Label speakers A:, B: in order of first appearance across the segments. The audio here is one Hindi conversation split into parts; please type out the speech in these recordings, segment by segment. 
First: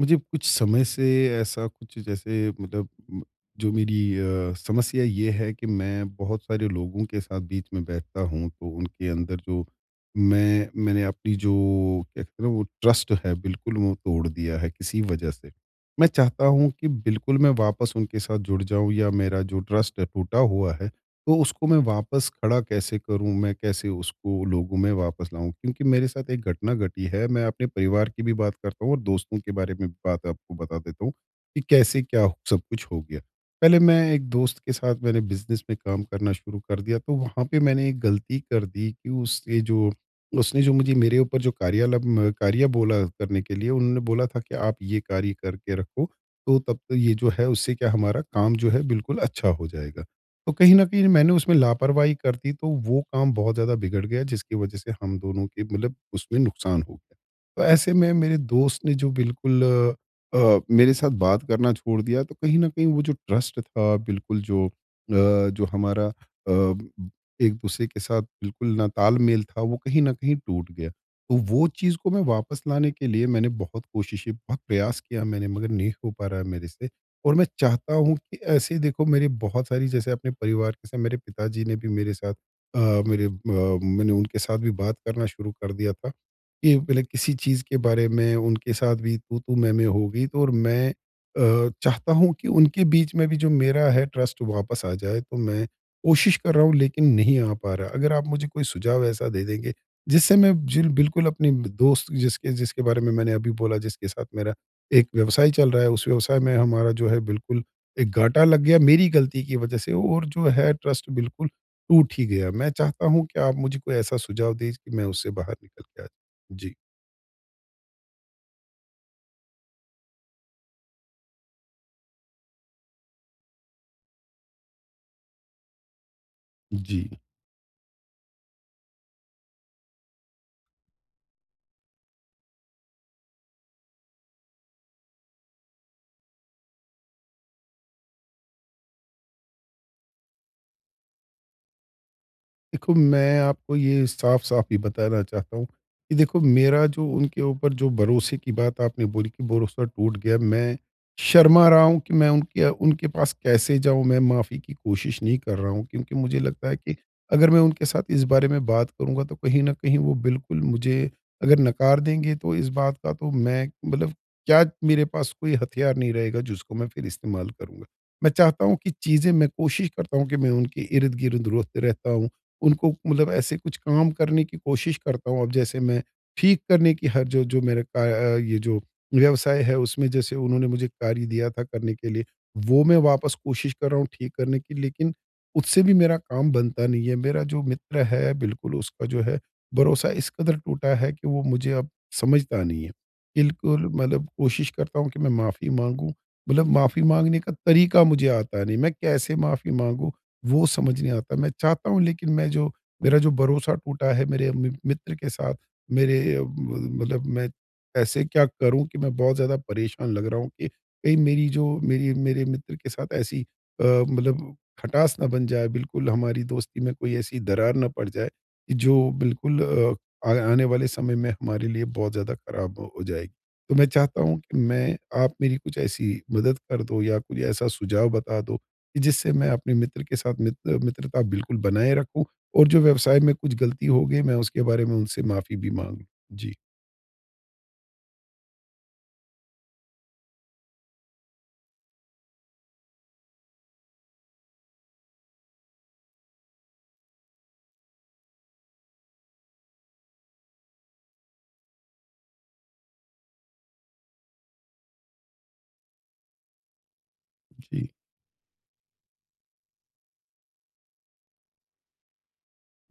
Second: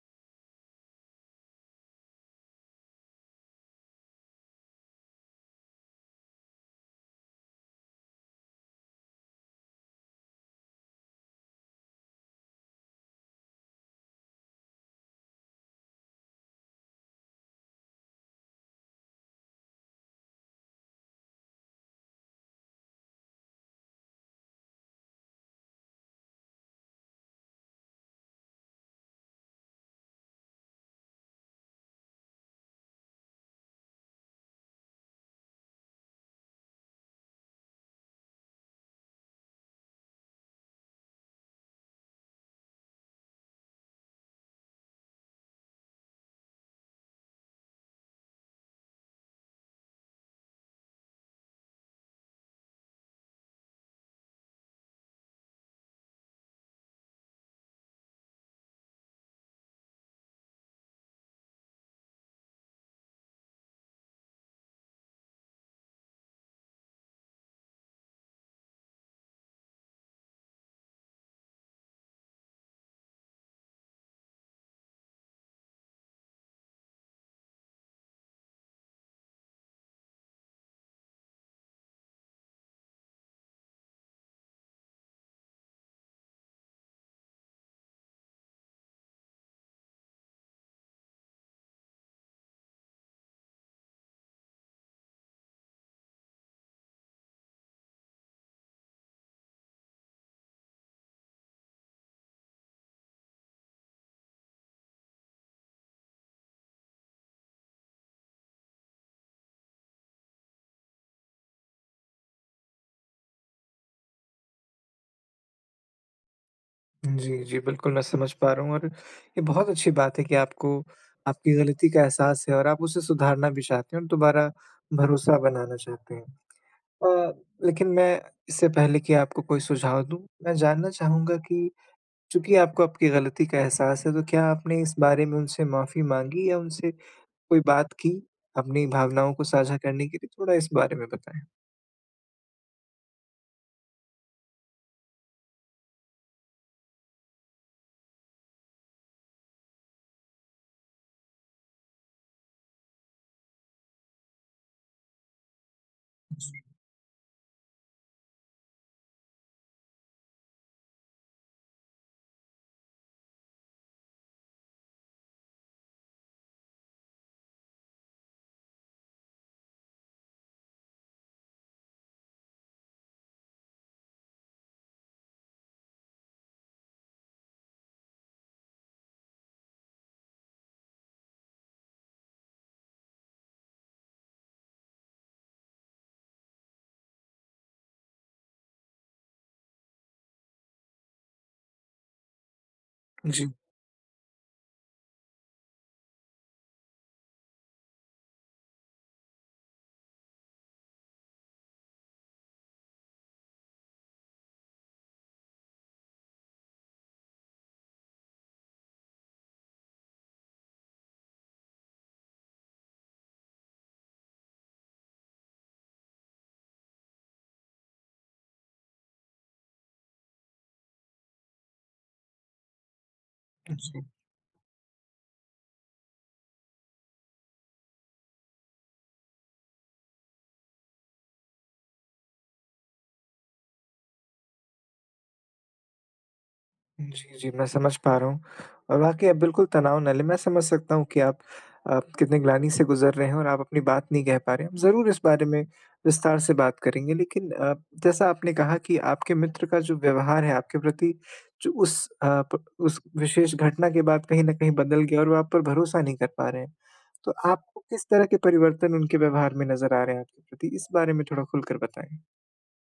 A: मुझे कुछ समय से ऐसा कुछ जैसे मतलब जो मेरी अ, समस्या ये है कि मैं बहुत सारे लोगों के साथ बीच में बैठता हूँ तो उनके अंदर जो मैं मैंने अपनी जो कहते हैं ना वो ट्रस्ट है बिल्कुल वो तोड़ दिया है किसी वजह से। मैं चाहता हूँ कि बिल्कुल मैं वापस उनके साथ जुड़ जाऊँ या मेरा जो ट्रस्ट टूटा हुआ है, तो उसको मैं वापस खड़ा कैसे करूँ मैं कैसे उसको लोगों में वापस लाऊँ? क्योंकि मेरे साथ एक घटना घटी है, मैं अपने परिवार की भी बात करता हूँ और दोस्तों के बारे में बात आपको बता देता हूँ, कि कैसे क्या सब कुछ हो गया। पहले मैं एक दोस्त के साथ मैंने बिज़नेस में काम करना शुरू कर दिया तो वहाँ पे मैंने एक गलती कर दी कि उसके जो उसने जो मुझे मेरे ऊपर जो कार्यालम कार्य बोला करने के लिए, उन्होंने बोला था कि, "आप ये कार्य करके रखो तो तब तो ये जो है उससे क्या हमारा काम जो है, बिल्कुल अच्छा हो जाएगा।" तो कहीं न कहीं ना मैंने उसमें लापरवाही कर दी तो वो काम बहुत ज़्यादा बिगड़ गया जिसकी वजह से हम दोनों के मतलब उसमें नुकसान हो गया। तो ऐसे में मेरे दोस्त ने जो बिल्कुल अ, मेरे साथ बात करना छोड़ दिया तो कहीं न कहीं वो जो ट्रस्ट था बिल्कुल जो अ, जो हमारा अ, एक-दूसरे के साथ बिल्कुल ना तालमेल था, वो कहीं न कहीं टूट गया। तो वो चीज़ को मैं वापस लाने के लिए मैंने बहुत कोशिशें बहुत प्रयास किया मैंने मगर नहीं हो पा रहा है मेरे से और मैं चाहता हूँ कि ऐसे ही देखो मेरी बहुत सारी जैसे अपने परिवार के साथ मेरे पिताजी ने भी मेरे साथ अ, मेरे अ, मैंने उनके साथ भी बात करना शुरू कर दिया था। कि पहले किसी चीज़ के बारे में उनके साथ भी तू-तू मैं-मैं हो गई तो और मैं अ, चाहता हूँ कि उनके बीच में भी जो मेरा है ट्रस्ट वापस आ जाए तो मैं कोशिश कर रहा हूँ लेकिन नहीं आ पा रहा। अगर आप मुझे कोई सुझाव ऐसा दे देंगे, जिससे मैं जिल बिल्कुल अपनी ब दोस्त जिसके जिसके बारे में मैंने अभी बोला जिसके साथ मेरा एक व्यवसाय चल रहा है, उस व्यवसाय में हमारा जो है बिल्कुल एक घाटा लग गया मेरी गलती की वजह से और जो है ट्रस्ट बिल्कुल टूट ही गया। मैं चाहता हूँ कि आप मुझे कोई ऐसा सुझाव दें जि कि मैं उससे बाहर निकल के आ जाऊँ। जी।
B: जी, जी, बिल्कुल, मैं समझ पा रहा हूँ और ये बहुत अच्छी बात है कि आपको आपकी ग़लती का एहसास है, और आप उसे सुधारना भी चाहते हैं, और दोबारा भरोसा बनाना चाहते हैं।
A: जी।
B: अ, लेकिन मैं, इससे पहले कि आपको कोई सुझाव दूँ, मैं जानना चाहूँगा कि चूँकि आपको आपकी ग़लती का एहसास है, तो क्या आपने इस बारे में उनसे माफ़ी माँगी या उनसे कोई बात की? अपनी भावनाओं को साझा करने के लिए? थोड़ा इस बारे में बताएँ?
A: देखो, मैं आपको ये साफ़-साफ़ ही बताना चाहता हूँ, कि देखो मेरा जो उनके ऊपर जो भरोसे की बात आपने बोली कि भरोसा टूट गया। मैं शर्मा रहा हूँ कि मैं उनके उनके पास कैसे जाऊँ? मैं माफ़ी की कोशिश नहीं कर रहा हूँ, क्योंकि मुझे
B: जी।
A: लगता है कि अगर मैं उनके साथ इस बारे में बात करूँगा, तो कहीं न कहीं वो बिल्कुल मुझे अगर नकार देंगे, तो इस बात का तो मैं मतलब क्या मेरे पास कोई हथियार नहीं रहेगा, जिसको मैं फिर इस्तेमाल करूँगा। मैं चाहता हूँ कि चीज़ें मैं कोशिश करता हूँ कि मैं उनके इर्द-गिर्द रोत रहता हूँ। उनको मतलब ऐसे कुछ काम करने की कोशिश करता हूँ। अब जैसे, मैं ठीक करने की हर जो जो मेरा अ अ, ये जो व्यवसाय है, उसमें जैसे उन्होंने मुझे कार्य दिया था करने के लिए, वो मैं वापस कोशिश कर रहा हूँ ठीक करने की, लेकिन उससे भी मेरा काम बनता नहीं है। मेरा जो मित्र है बिल्कुल उसका जो है, भरोसा इस कदर टूटा है कि वो मुझे अब समझता नहीं है।
B: जी।
A: बिल्कुल मतलब कोशिश करता हूँ कि मैं माफ़ी माँगूँ। मतलब माफ़ी माँगने का तरीक़ा मुझे आता नहीं। मैं कैसे माफ़ी माँगूँ, वो समझ नहीं आता मैं चाहता हूँ, लेकिन मैं जो मेरा जो भरोसा टूटा है मेरे म मित्र के साथ मेरे अ अ, मतलब मैं ऐसे क्या करूँ कि मैं बहुत ज़्यादा परेशान लग रहा हूँ कि कहीं मेरी जो मेरी मेरे मित्र के साथ ऐसी अ, मतलब खटास ना बन जाए, बिल्कुल हमारी दोस्ती में कोई ऐसी दरार ना पड़ जाए, जो बिल्कुल अ, आने वाले समय में हमारे लिए बहुत ज़्यादा ख़राब हो जाए।
B: अ,
A: तो मैं
B: जी।
A: चाहता हूँ कि मैं आप मेरी कुछ ऐसी मदद कर दो, या कुछ ऐसा सुझाव बता दो, कि जिससे मैं अपने मित्र के साथ मित्र मित्रता बिल्कुल बनाए रखूँ और जो व्यवसाय में कुछ ग़लती होगी मैं उसके बारे में उनसे माफ़ी भी माँगूँ जी।
B: जी जी, मैं समझ पा रहा हूँ। और वाक़ई आप बिल्कुल तनाव ना लें। मैं समझ सकता हूँ कि आप, आप कितने ग्लानि से गुज़र रहे हैं और आप अपनी बात नहीं कह पा रहे। ज़रूर इस बारे में विस्तार से बात करेंगे। लेकिन अ, जैसा आपने कहा कि आपके मित्र का जो व्यवहार है आपके प्रति जो उस अ, प उस विशेष घटना के बाद कहीं न कहीं बदल गया और वो आप पर भरोसा नहीं कर पा रहे हैं। तो आपको
A: जी।
B: किस तरह के परिवर्तन उनके व्यवहार में नज़र आ रहे हैं आपके प्रति? इस बारे में थोड़ा खुलकर बताएँ।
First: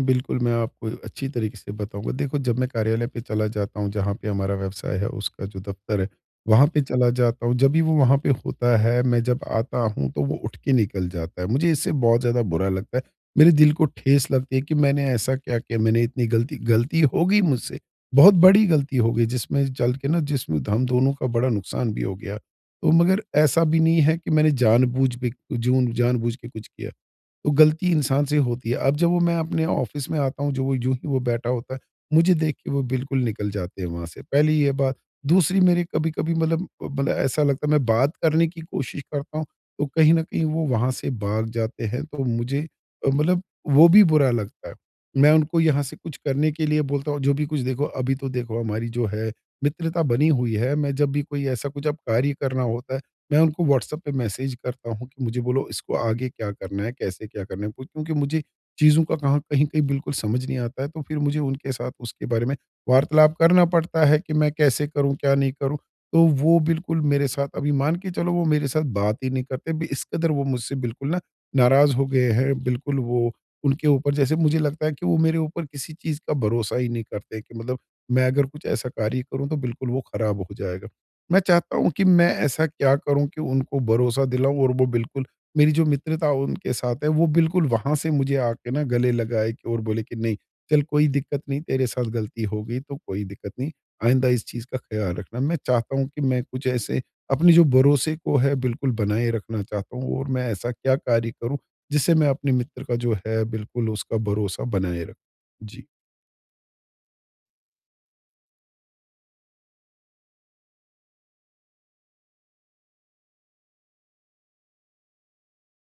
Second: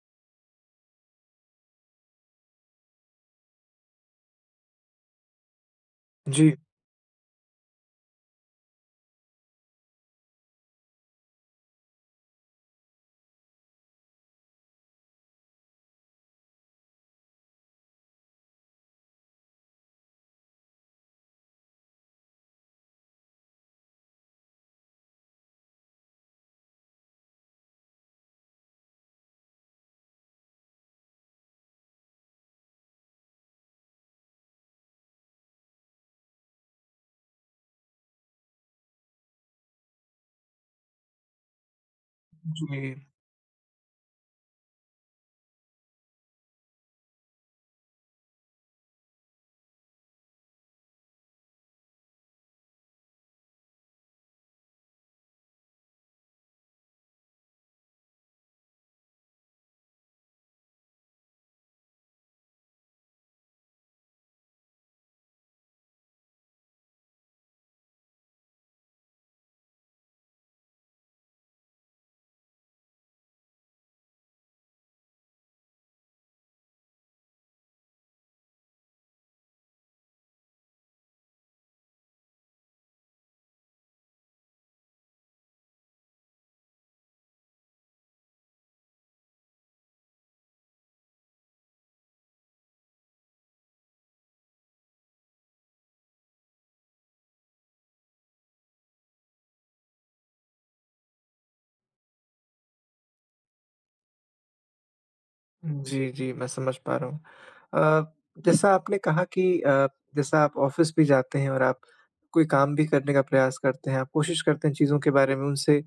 A: बिल्कुल, मैं आपको अच्छी तरीक़े से बताऊँगा। देखो जब मैं कार्यालय पे चला जाता हूँ जहाँ पे हमारा व्यवसाय है, उसका जो दफ़्तर है
B: जी।
A: वहाँ पे चला जाता हूँ, जब भी वो वहाँ पे होता है मैं जब आता हूँ तो वो उठ के निकल जाता है। मुझे इससे बहुत ज़्यादा बुरा लगता है। मेरे दिल को ठेस लगती है कि मैंने ऐसा क्या किया मैंने इतनी गलती गलती हो गई मुझसे बहुत बड़ी गलती हो गई जिसमें चल के ना जिसमें हम दोनों का बड़ा नुक़सान भी हो गया। तो मगर ऐसा भी नहीं है कि मैंने जानबूझ बेजून जानबूझ के कुछ किया। तो गलती इंसान से ही होती है। अब जब वो मैं अपने ऑफ़िस में आता हूँ जब वो यूँ ही वो बैठा होता है, मुझे देख के वो बिल्कुल निकल जाते हैं वहाँ से, पहली ये बात। दूसरी मेरी कभी-कभी मतलब, मतलब ऐसा लगता है मैं बात करने की कोशिश करता हूँ तो कहीं न कहीं वो वहाँ से भाग जाते हैं तो मुझे
B: जी।
A: मतलब वो भी बुरा लगता है। मैं उनको यहाँ से कुछ करने के लिए बोलता हूँ जो भी कुछ देखो अभी तो देखो हमारी जो है मित्रता बनी हुई है। मैं जब भी कोई ऐसा कुछ अब कार्य करना होता है मैं उनको व्हाट्सएप पे मैसेज करता हूँ कि मुझे बोलो इसको आगे क्या करना है, कैसे क्या करना है? क्योंकि मुझे चीज़ों का कहाँ कहीं-कहीं बिल्कुल समझ नहीं आता है तो फिर मुझे उनके साथ उसके बारे में वार्तालाप करना पड़ता है कि मैं कैसे करूँ, क्या नहीं करूँ। तो वो बिल्कुल मेरे साथ अभी मान के चलो वो मेरे साथ बात ही नहीं करते। इस कदर वो मुझसे बिल्कुल ना नाराज़ हो गए हैं। बिल्कुल वो उनके ऊपर जैसे मुझे लगता है कि वो मेरे ऊपर किसी चीज़ का भरोसा ही नहीं करते कि मतलब मैं अगर कुछ ऐसा कार्य करूँ तो बिल्कुल वो ख़राब हो जाएगा। मैं चाहता हूँ कि मैं ऐसा क्या करूँ कि उनको भरोसा दिलाऊँ और वो बिल्कुल मेरी जो मित्रता उनके साथ है वो बिल्कुल वहाँ से मुझे आके ना गले लगाए और बोले कि नहीं, "चल कोई दिक्कत नहीं, तेरे साथ गलती हो गई तो कोई दिक्कत नहीं। आइन्दा इस चीज़ का ख़्याल रखना।" मैं चाहता हूँ कि मैं कुछ ऐसे अपने जो भरोसे को है बिल्कुल बनाए रखना चाहता हूँ। और मैं ऐसा क्या कार्य करूँ जिससे मैं अपने मित्र का जो है बिल्कुल उसका भरोसा बनाए रख जी।
B: जी जी, मैं समझ पा रहा हूँ। अ, जैसा आपने कहा कि अ, जैसा आप ऑफिस भी जाते हैं और आप कोई काम भी करने का प्रयास करते हैं आप कोशिश करते हैं चीज़ों के बारे में उनसे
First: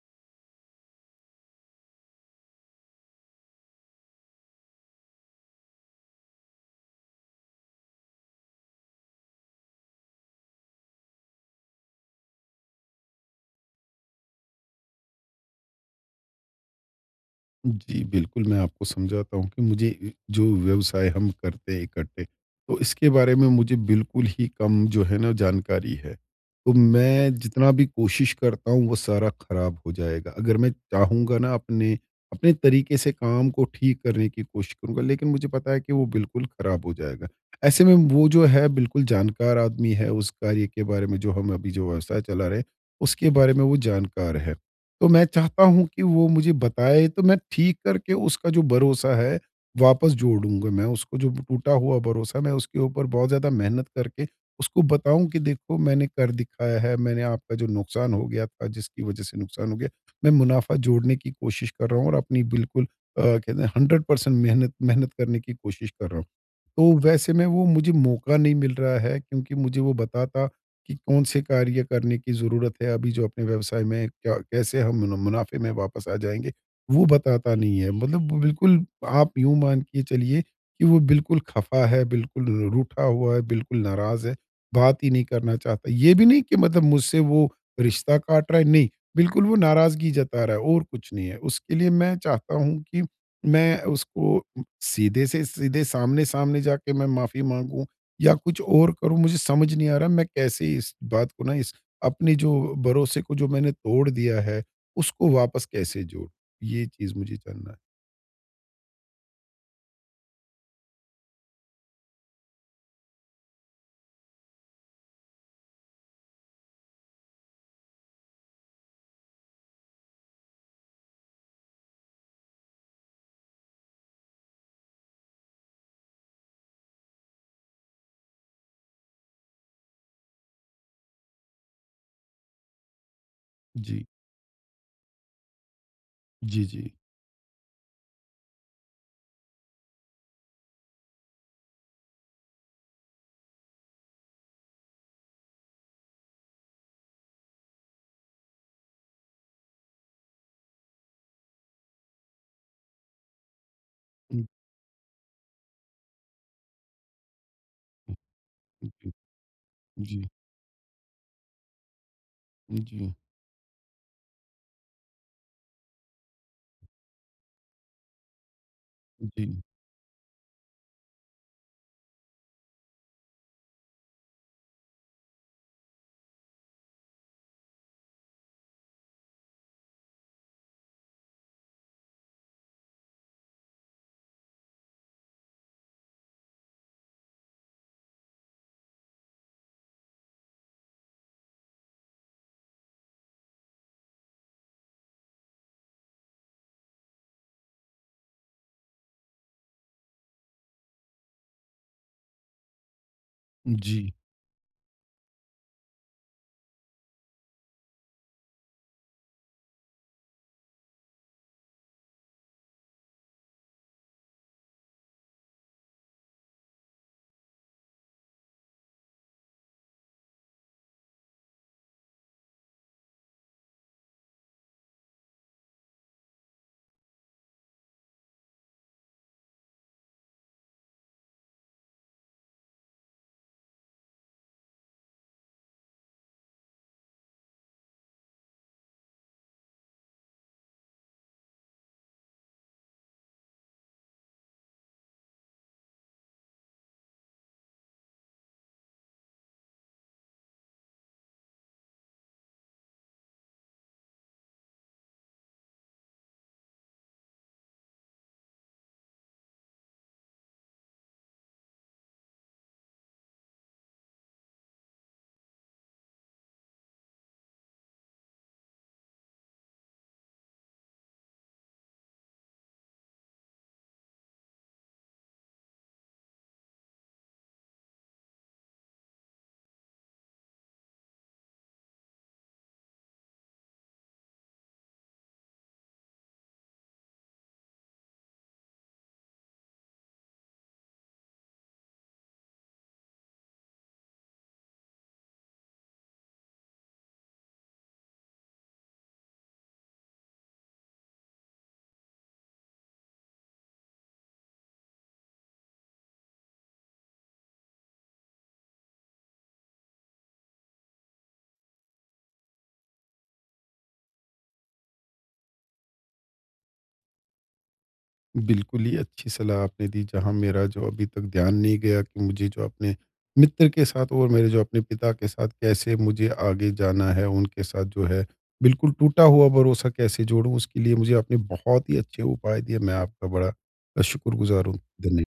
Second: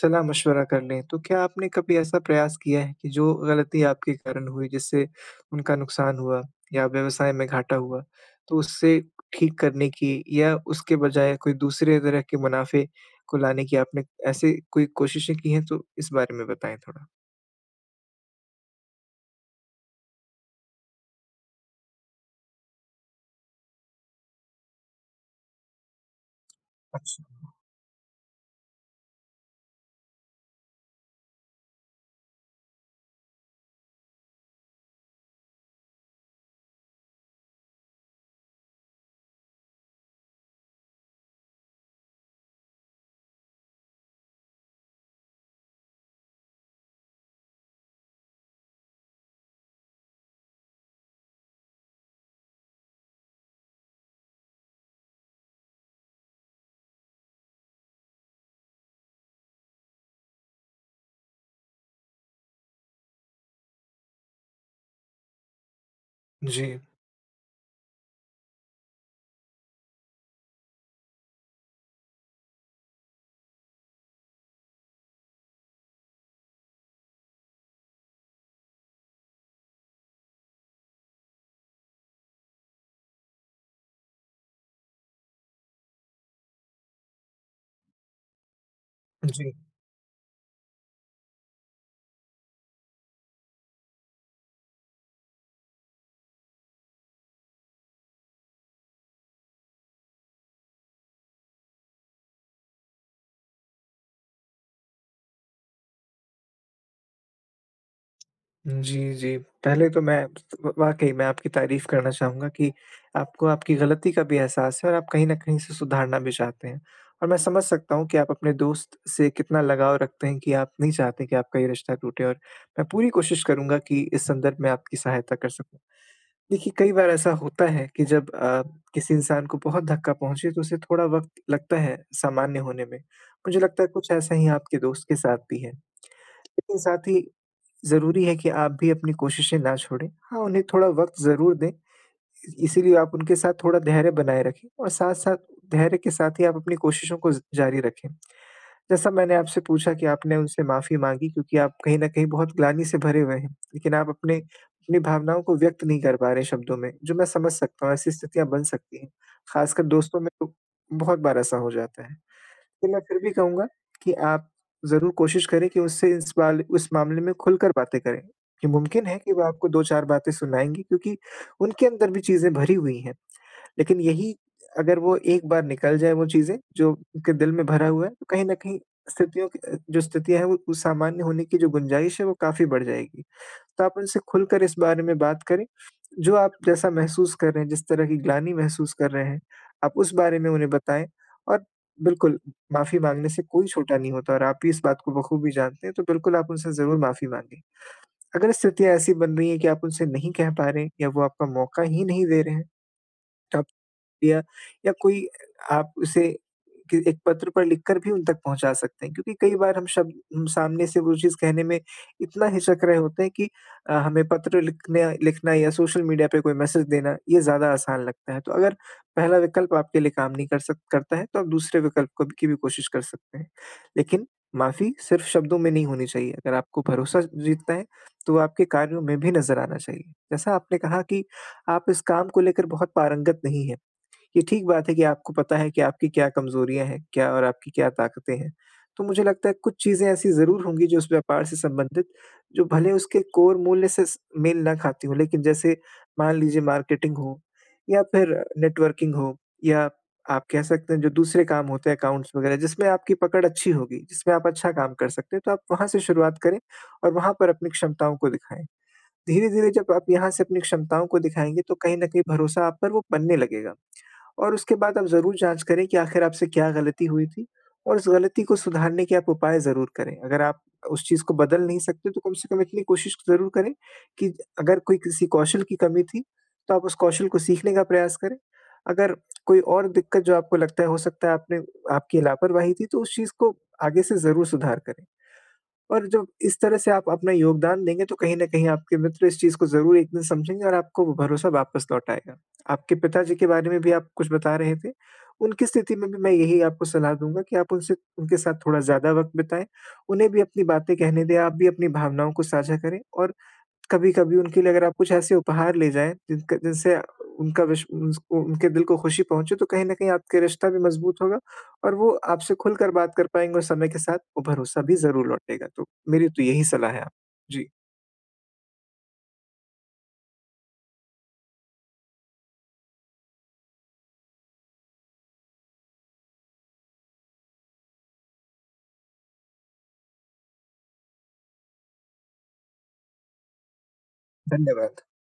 B: सलाह-मशवरा कर लें। तो क्या आपने कभी ऐसा प्रयास किया है कि जो गलती के कारण हुई जिससे उनका नुकसान हुआ या व्यवसाय में घाटा हुआ तो उससे ठीक करने की? या उसके बजाय कोई दूसरे तरह के मुनाफ़े को लाने की आपने ऐसी कोई कोशिशें की हैं तो इस बारे में बताएँ थोड़ा।
A: जी, बिल्कुल। मैं आपको समझाता हूँ कि मुझे इ जो व्यवसाय हम करते हैं इकट्ठे, तो इसके बारे में मुझे बिल्कुल ही कम जो है ना जानकारी है। तो
B: अच्छा,
A: मैं
B: हाँ।
A: जितना भी कोशिश करता हूँ वो सारा खराब हो जाएगा। अगर मैं चाहूँगा ना अपने, अपने तरीके से काम को ठीक करने की कोशिश करूँगा लेकिन मुझे पता है कि वो बिल्कुल खराब हो जाएगा। ऐसे में वो जो है बिल्कुल जानकार आदमी है उस कार्य के बारे में जो हम अभी जो व्यवसाय चला रहे हैं उसके बारे में वो जानकार है। तो मैं चाहता हूँ कि वो मुझे बताए तो मैं ठीक करके उसका जो भरोसा है वापस जोड़ूँगा मैं उसको जो टूटा हुआ भरोसा मैं उसके ऊपर बहुत ज़्यादा मेहनत करके उसको बताऊँ कि देखो मैंने कर दिखाया है। मैंने आपका जो नुकसान हो गया था जिसकी वजह से नुकसान हो गया। मैं मुनाफा जोड़ने की कोशिश कर रहा हूँ और अपनी बिल्कुल अ, कहते हैं 100 पर्सेंट मेहनत मेहनत करने की कोशिश कर रहा हूँ।
B: जी।
A: तो वैसे मैं वो मुझे मौका नहीं मिल रहा है क्योंकि मुझे वो बताता कि कौन से कार्य करने की ज़रूरत है अभी जो अपने व्यवसाय में क्या कैसे हम मुन मुनाफ़े में वापस आ जाएँगे वो बताता नहीं है। मतलब बिल्कुल आप यूँ मान के चलिए कि वो बिल्कुल ख़फ़ा है बिल्कुल रूठा हुआ है बिल्कुल नाराज़ है, बात ही नहीं करना चाहता। ये भी नहीं कि मतलब मुझसे वो रिश्ता काट रहा है, नहीं। बिल्कुल वो
B: जी।
A: नाराज़गी जता रहा है और कुछ नहीं है। उसके लिए मैं चाहता हूँ कि मैं उसको सीधे से सीधे सामने-सामने जाके मैं माफी माँगूँ या कुछ और करूँ। मुझे समझ नहीं आ रहा मैं कैसे इस बात को ना इस अपने जो भरोसे को जो मैंने तोड़ दिया है उसको वापस कैसे जोड़ूँ? ये चीज़ मुझे जानना है।
B: जी, जी। पहले तो मैं [unintelligible] वाक़ई मैं आपकी तारीफ़ करना चाहूँगा कि आपको आपकी ग़लती का भी एहसास है और आप कहीं न कहीं इसे सुधारना भी चाहते हैं और मैं समझ सकता हूँ कि आप अपने दोस्त से कितना लगाव रखते हैं, कि आप नहीं चाहते कि आपका ये रिश्ता टूटे और मैं पूरी कोशिश करूँगा कि इस संदर्भ में आपकी सहायता कर सकूँ। देखिए, कई बार ऐसा होता है कि जब आप किसी इंसान को बहुत धक्का पहुँचे तो उसे थोड़ा वक़्त लगता है सामान्य होने में, मुझे लगता है
A: जी।
B: कुछ ऐसा ही आपके दोस्त के साथ भी है।
A: जी,
B: लेकिन
A: जी।
B: साथ ही ज़रूरी है कि आप भी अपनी कोशिशें ना छोड़ें हाँ, उन्हें थोड़ा वक़्त ज़रूर दें, इ इसीलिए आप उनके साथ थोड़ा धैर्य बनाए रखें और साथ-साथ धैर्य के साथ ही आप अपनी कोशिशों को ज जारी रखें। जैसा मैंने आपसे पूछा कि आपने उनसे माफ़ी माँगी क्योंकि आप कहीं न कहीं बहुत ग्लानि से भरे हुए हैं लेकिन आप अपने
A: हुँ।
B: अपनी भावनाओं को व्यक्त नहीं कर पा रहे शब्दों में, जो मैं समझ सकता हूँ ऐसी
A: हुँ।
B: स्थितियाँ बन
A: उ,
B: सकती हैं,
A: जी।
B: ख़ासकर दोस्तों
A: जी।
B: में तो बहुत बार ऐसा हो जाता है। तो मैं
A: जी।
B: फिर भी कहूँगा कि आप ज़रूर कोशिश करें कि उससे इस वाले उस मामले में खुलकर बातें करें। कि मुमकिन है कि वो
A: जी।
B: आपको 2-4 बातें सुनाएँगी क्योंकि उनके अंदर भी चीज़ें भरी हुई है। लेकिन यही अगर वो एक बार निकल जाए वो चीज़ें, जो उनके दिल में भरा हुआ है तो कहीं न कहीं स्थितियों कि अ, जो स्थितियाँ है वो सामान्य होने की जो गुंजाइश है वो काफ़ी बढ़ जाएगी। तो आप उनसे खुलकर इस बारे में बात करें, जो आप जैसा महसूस कर रहे हैं जिस तरह की ग्लानि महसूस कर रहे हैं आप उस बारे में उन्हें बताएँ और बिल्कुल माफ़ी माँगने से कोई छोटा नहीं होता और आप भी इस बात को बख़ूबी जानते हैं तो बिल्कुल आप उनसे ज़रूर माफ़ी माँगे। अगर स्थितियाँ ऐसी बन रही है कि आप उनसे नहीं कह पा रहे हैं या वो आपका मौक़ा ही नहीं दे रहे हैं, तब
A: जी।
B: या, या कोई आपसे के एक पत्र पर लिख कर भी उन तक पहुँचा सकते हैं क्योंकि कई बार हम शब्द सामने से वो चीज़ कहने में इतना हिचक रहे होते हैं कि अ, हमें पत्र लिखने लिखना या सोशल मीडिया पे कोई मैसेज देना ये ज़्यादा आसान लगता है। तो अगर पहला विकल्प आप के लिए काम नहीं कर सक करता है तो आप दूसरे विकल्प को की भी कोशिश कर सकते हैं, लेकिन माफ़ी सिर्फ शब्दों में नहीं होनी चाहिए। अगर आपको भरोसा जीतना है तो आपके कार्यों में भी नज़र आना चाहिए। जैसा आपने कहा कि आप इस काम को लेकर बहुत पारंगत नहीं है, ये ठीक बात है कि आपको पता है कि आपकी क्या कमज़ोरियाँ है, क्या और आपकी क्या ताक़तें हैं। तो मुझे लगता है कुछ चीज़ें ऐसी ज़रूर होंगी जो उस व्यापार से संबंधित जो भले उसके कोर मूल्य से मेल ना खाती हो लेकिन जैसे मान लीजिए मार्केटिंग हो या फिर नेटवर्किंग हो या आप कह सकते हैं, जो दूसरे काम होते हैं अकाउंट्स वग़ैरह जिसमें आपकी पकड़ अच्छी होगी, जिसमें आप अच्छा काम कर सकते हैं तो आप वहाँ से शुरुआत करें और वहाँ पर अपनी क्षमताओं को दिखाएँ। धीरे-धीरे जब आप यहाँ से अपनी क्षमताओं को दिखाएँगे तो कहीं न कहीं भरोसा आप पर वो बनने लगेगा और उसके बाद आप ज़रूर जाँच करें कि आखिर आपसे क्या ग़लती हुई थी और उस ग़लती को सुधारने के आप उपाय ज़रूर करें। अगर आप उस चीज़ को बदल नहीं सकते तो कम से कम इतनी कोशिश ज़रूर करें कि अगर कोई किसी कौशल की कमी थी तो आप उस कौशल को सीखने का प्रयास करें। अगर कोई और दिक्कत जो आपको लगता है हो सकता है आपने आपकी लापरवाही थी तो उस चीज़ को आगे से ज़रूर सुधार करें। और जब इस तरह से आप अपना योगदान देंगे तो कहीं न कहीं आपके मित्र इस चीज़ को ज़रूर एक दिन समझेंगे और आपको भरोसा वापस लौट आएगा। आपके पिताजी के बारे में भी आप कुछ बता रहे थे, उनकी स्थिति में भी मैं यही आपको सलाह दूँगा कि आप उनसे उनके साथ थोड़ा ज़्यादा वक़्त बिताएँ। उन्हें भी अपनी बातें कहने दे, आप भी अपनी भावनाओं को साझा करें और कभी-कभी उनके लिए अगर आप कुछ ऐसे उपहार ले जाएँ जिनका जिनसे उनका विश उन उनके दिल को ख़ुशी पहुँचे तो कहीं न कहीं आपके रिश्ता भी मज़बूत होगा और वो आपसे खुलकर बात कर पाएँगे और समय के साथ वो भरोसा भी ज़रूर लौटेगा, तो मेरी तो यही सलाह है आप जी।
A: बिल्कुल ही अच्छी सलाह आपने दी जहाँ मेरा जो अभी तक ध्यान नहीं गया कि मुझे जो अपने मित्र के साथ और मेरे जो अपने पिता के साथ कैसे मुझे आगे जाना है। उनके साथ जो है बिल्कुल टूटा हुआ भरोसा कैसे जोड़ूँ उसके लिए मुझे आपने बहुत ही अच्छे उपाय दिए मैं आपका बड़ा शुक्रगुज़ार हूँ
B: धन्यवाद।
A: धन्य